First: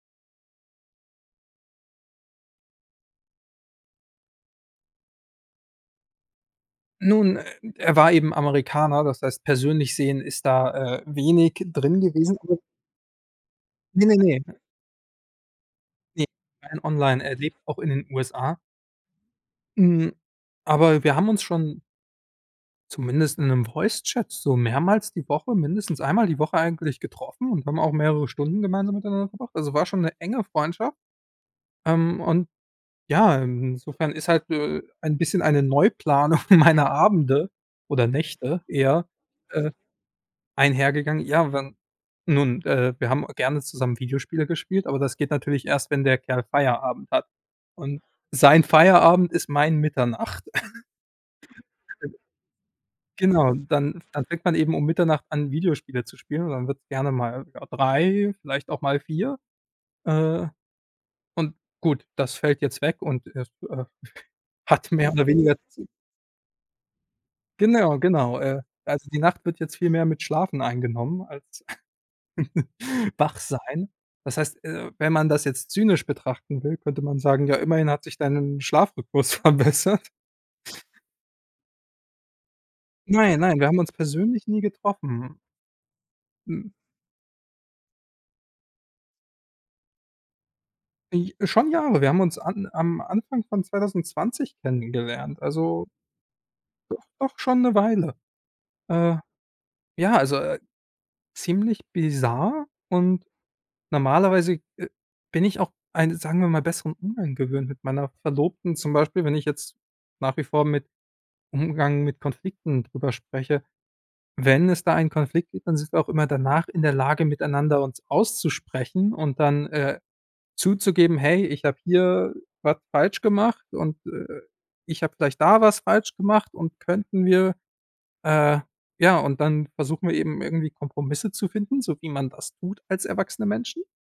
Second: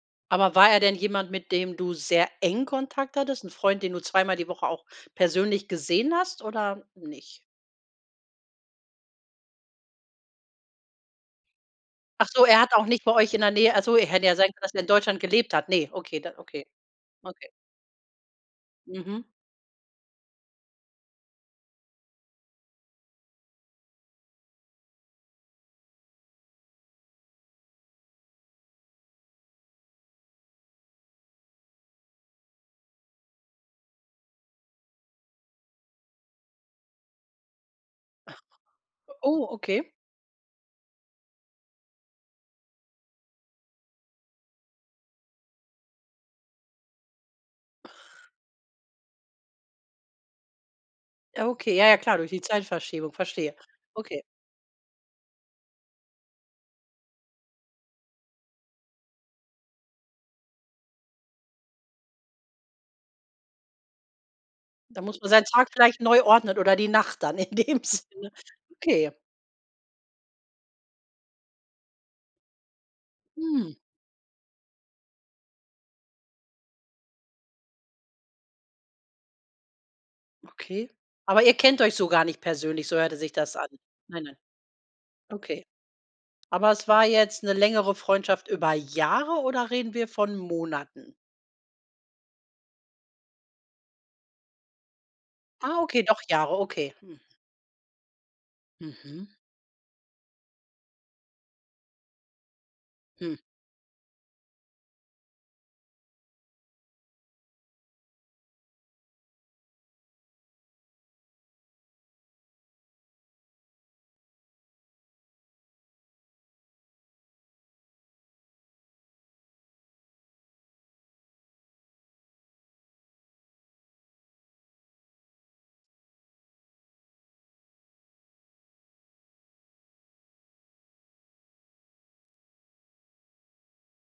Aber war er denn jemand, mit dem du sehr eng Kontakt hattest? 'N Freund, den du zweimal die Woche auch persönlich gesehen hast oder Nun, e nicht? er war eben Amerikaner, das heißt persönlich sehen ist da, äh, wenig drin Ach gewesen. so, er [unintelligible] hat auch nicht bei euch in der Nähe achso, äh, Ne, ne, hätte ja ne. sein können, dass er in Deutschland gelebt hat. Ne? Okay, Ne, da okay. rein online er Okay. lebt auch in den USA. Mhm. Hm, aber wir haben uns schon zumindest in 'nem Voicechat so mehrmals die Woche mindestens einmal die Woche eigentlich getroffen und haben auch mehrere Stunden gemeinsam miteinander verbracht. Also war schon 'ne enge Freundschaft, ähm, und ja, insofern ist halt, äh, ein bisschen eine Neuplanung meiner Abende oder Ach. Nächte eher, Oh, äh, okay. einhergegangen. Ja, wenn nun, äh, wir haben gerne zusammen Videospiele gespielt, aber das geht natürlich erst, wenn der Kerl Feierabend hat. Und sein Feierabend ist mein Mitternacht. Ja, okay, ja, ja, klar, durch die Zeitverschiebung, Genau, verstehe. dann Okay. dann fängt man eben um Mitternacht an, Videospiele zu spielen und dann wird's gerne mal, ja, 3:00 vielleicht auch mal 4:00, äh, und gut, das fällt jetzt weg und, äh, f äh, hat Da mehr muss oder man seinen weniger Tag z vielleicht neu ordnen oder die Nacht dann in dem Genau, Sinne. genau. Äh, also Okay. die Nacht wird jetzt viel mehr mit Schlafen eingenommen als wach Hm. sein. Das heißt, äh, wenn man das jetzt zynisch betrachten will, könnte man sagen: Ja, immerhin hat sich dein Schlafrhythmus verbessert. Okay, aber ihr kennt euch so gar nicht persönlich, so hörte sich Nein, das nein, wir an. haben uns Nein, nein. persönlich nie getroffen. Okay. Hm. Aber es war jetzt 'ne längere Freundschaft über Jahre oder reden wir von Monaten? Äh, schon Jahre. Wir haben uns an am Anfang von 2020 kennengelernt. Ah, Also okay, doch Jahre, okay. doch doch schon 'ne Weile. Äh, Mhm. ja, also, äh, ziemlich bizarr und Hm. normalerweise, äh, bin ich auch einen, sagen wir mal, besseren Umgang gewöhnt mit meiner Verlobten. Zum Beispiel, wenn ich jetzt nach wie vor mit Umgang mit Konflikten drüber spreche. Wenn es da einen Konflikt gibt, dann sind wir auch immer danach in der Lage, miteinander uns auszusprechen und dann, äh, zuzugeben: „Hey, ich habe hier was falsch gemacht und, äh, ich habe vielleicht da was falsch gemacht und könnten wir“ äh, ja, und dann versuchen wir eben irgendwie Kompromisse zu finden, so wie man das tut als erwachsene Menschen.